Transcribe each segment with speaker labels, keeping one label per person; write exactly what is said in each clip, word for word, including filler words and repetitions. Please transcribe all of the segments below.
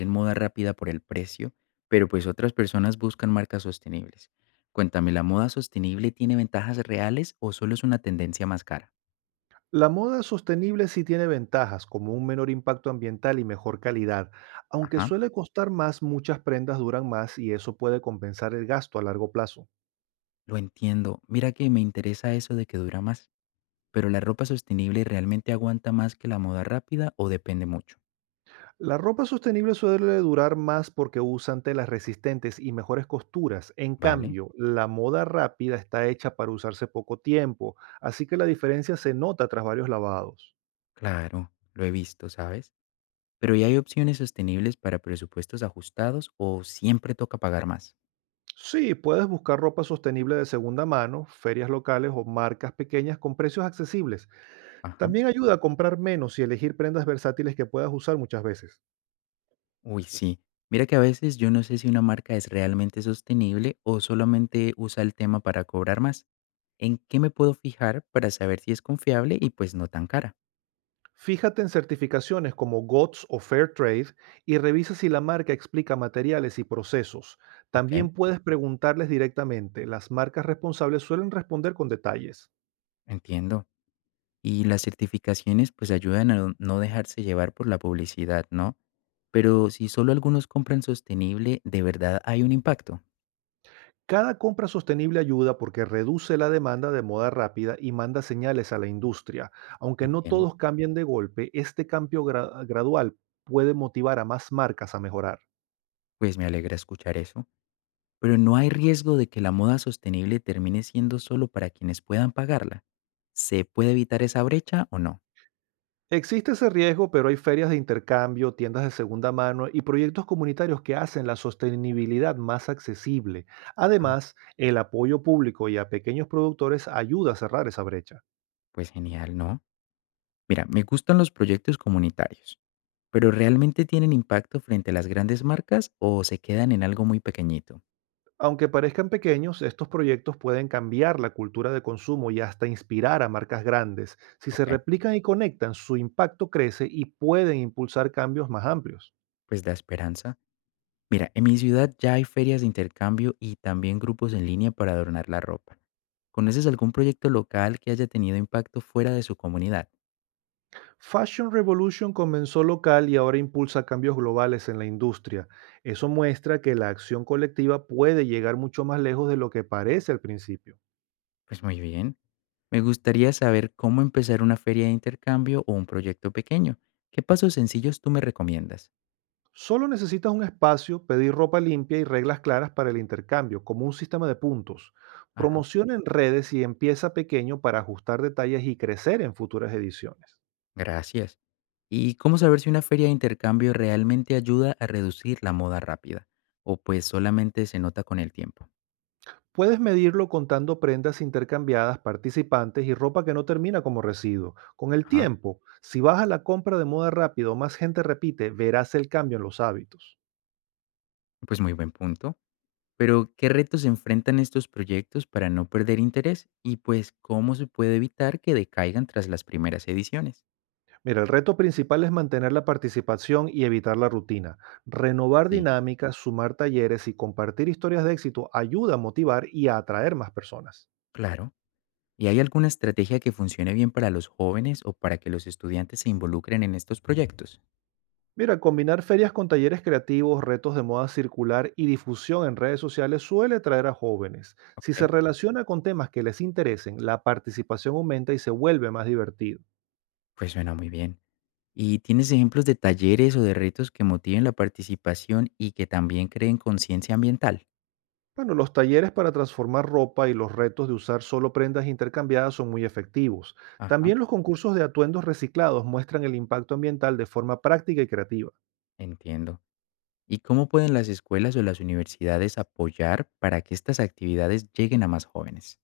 Speaker 1: En moda rápida por el precio, pero pues otras personas buscan marcas sostenibles. Cuéntame, ¿la moda sostenible tiene ventajas reales o solo es una tendencia más cara?
Speaker 2: La moda sostenible sí tiene ventajas, como un menor impacto ambiental y mejor calidad, aunque
Speaker 1: Ajá,
Speaker 2: suele costar más, muchas prendas duran más y eso puede compensar el gasto a largo plazo.
Speaker 1: lo entiendo. Mira que me interesa eso de que dura más, pero ¿la ropa sostenible realmente aguanta más que la moda rápida o depende mucho?
Speaker 2: La ropa sostenible suele durar más porque usan telas resistentes y mejores costuras. En
Speaker 1: Vale,
Speaker 2: cambio, la moda rápida está hecha para usarse poco tiempo, así que la diferencia se nota tras varios lavados.
Speaker 1: claro, lo he visto, ¿sabes? Pero ¿ya hay opciones sostenibles para presupuestos ajustados o siempre toca pagar más?
Speaker 2: Sí, puedes buscar ropa sostenible de segunda mano, ferias locales o marcas pequeñas con precios accesibles.
Speaker 1: Ajá.
Speaker 2: También ayuda a comprar menos y elegir prendas versátiles que puedas usar muchas veces.
Speaker 1: Uy, sí. Mira que a veces yo no sé si una marca es realmente sostenible o solamente usa el tema para cobrar más. ¿En qué me puedo fijar para saber si es confiable y pues no tan cara?
Speaker 2: Fíjate en certificaciones como G O T S o Fairtrade y revisa si la marca explica materiales y procesos.
Speaker 1: Ok,
Speaker 2: También puedes preguntarles directamente. Las marcas responsables suelen responder con detalles.
Speaker 1: entiendo. Y las certificaciones pues ayudan a no no dejarse llevar por la publicidad, ¿no? Pero si solo algunos compran sostenible, ¿de verdad hay un impacto?
Speaker 2: Cada compra sostenible ayuda porque reduce la demanda de moda rápida y manda señales a la industria. Aunque no
Speaker 1: Entiendo.
Speaker 2: todos cambien de golpe, este cambio gra- gradual puede motivar a más marcas a mejorar.
Speaker 1: Pues me alegra escuchar eso. Pero ¿no hay riesgo de que la moda sostenible termine siendo solo para quienes puedan pagarla? ¿Se puede evitar esa brecha o no?
Speaker 2: Existe ese riesgo, pero hay ferias de intercambio, tiendas de segunda mano y proyectos comunitarios que hacen la sostenibilidad más accesible.
Speaker 1: Ah,
Speaker 2: Además, el apoyo público y a pequeños productores ayuda a cerrar esa brecha.
Speaker 1: pues genial, ¿no? Mira, me gustan los proyectos comunitarios, pero ¿realmente tienen impacto frente a las grandes marcas o se quedan en algo muy pequeñito?
Speaker 2: Aunque parezcan pequeños, estos proyectos pueden cambiar la cultura de consumo y hasta inspirar a marcas grandes. Si se
Speaker 1: Ok,
Speaker 2: replican y conectan, su impacto crece y pueden impulsar cambios más amplios.
Speaker 1: pues da esperanza. Mira, en mi ciudad ya hay ferias de intercambio y también grupos en línea para adornar la ropa. ¿Conoces algún proyecto local que haya tenido impacto fuera de su comunidad?
Speaker 2: Fashion Revolution comenzó local y ahora impulsa cambios globales en la industria. Eso muestra que la acción colectiva puede llegar mucho más lejos de lo que parece al principio.
Speaker 1: Pues muy bien. Me gustaría saber cómo empezar una feria de intercambio o un proyecto pequeño. ¿Qué pasos sencillos tú me recomiendas?
Speaker 2: Solo necesitas un espacio, pedir ropa limpia y reglas claras para el intercambio, como un sistema de puntos.
Speaker 1: Ajá.
Speaker 2: Promociona en redes y empieza pequeño para ajustar detalles y crecer en futuras ediciones.
Speaker 1: Gracias. ¿Y cómo saber si una feria de intercambio realmente ayuda a reducir la moda rápida? ¿O pues solamente se nota con el tiempo?
Speaker 2: Puedes medirlo contando prendas intercambiadas, participantes y ropa que no termina como residuo. Con el
Speaker 1: Ajá.
Speaker 2: tiempo, si baja la compra de moda rápido, más gente repite, verás el cambio en los hábitos.
Speaker 1: Pues muy buen punto. Pero ¿qué retos enfrentan estos proyectos para no perder interés? Y pues ¿cómo se puede evitar que decaigan tras las primeras ediciones?
Speaker 2: Mira, el reto principal es mantener la participación y evitar la rutina. Renovar
Speaker 1: Sí.
Speaker 2: dinámicas, sumar talleres y compartir historias de éxito ayuda a motivar y a atraer más personas.
Speaker 1: Claro. ¿Y hay alguna estrategia que funcione bien para los jóvenes o para que los estudiantes se involucren en estos proyectos?
Speaker 2: Mira, combinar ferias con talleres creativos, retos de moda circular y difusión en redes sociales suele atraer a jóvenes. Si se
Speaker 1: Ok.
Speaker 2: relaciona con temas que les interesen, la participación aumenta y se vuelve más divertido.
Speaker 1: Pues suena muy bien. ¿Y tienes ejemplos de talleres o de retos que motiven la participación y que también creen conciencia ambiental?
Speaker 2: Bueno, los talleres para transformar ropa y los retos de usar solo prendas intercambiadas son muy efectivos.
Speaker 1: Ajá,
Speaker 2: También los concursos de atuendos reciclados muestran el impacto ambiental de forma práctica y creativa.
Speaker 1: entiendo. ¿Y cómo pueden las escuelas o las universidades apoyar para que estas actividades lleguen a más jóvenes?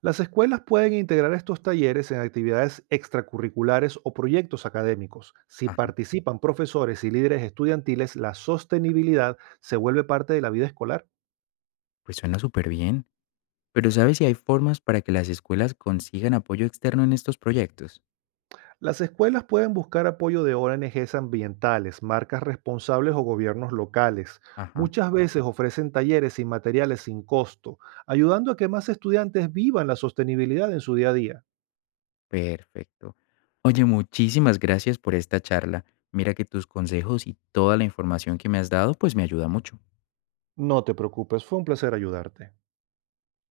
Speaker 2: Las escuelas pueden integrar estos talleres en actividades extracurriculares o proyectos académicos. Si
Speaker 1: Ajá,
Speaker 2: participan profesores y líderes estudiantiles, la sostenibilidad se vuelve parte de la vida escolar.
Speaker 1: pues suena súper bien. Pero ¿sabes si hay formas para que las escuelas consigan apoyo externo en estos proyectos?
Speaker 2: Las escuelas pueden buscar apoyo de O N Ges ambientales, marcas responsables o gobiernos locales.
Speaker 1: Ajá.
Speaker 2: Muchas veces ofrecen talleres y materiales sin costo, ayudando a que más estudiantes vivan la sostenibilidad en su día a día.
Speaker 1: Perfecto. Oye, muchísimas gracias por esta charla. Mira que tus consejos y toda la información que me has dado, pues me ayuda mucho.
Speaker 2: No te preocupes, fue un placer ayudarte.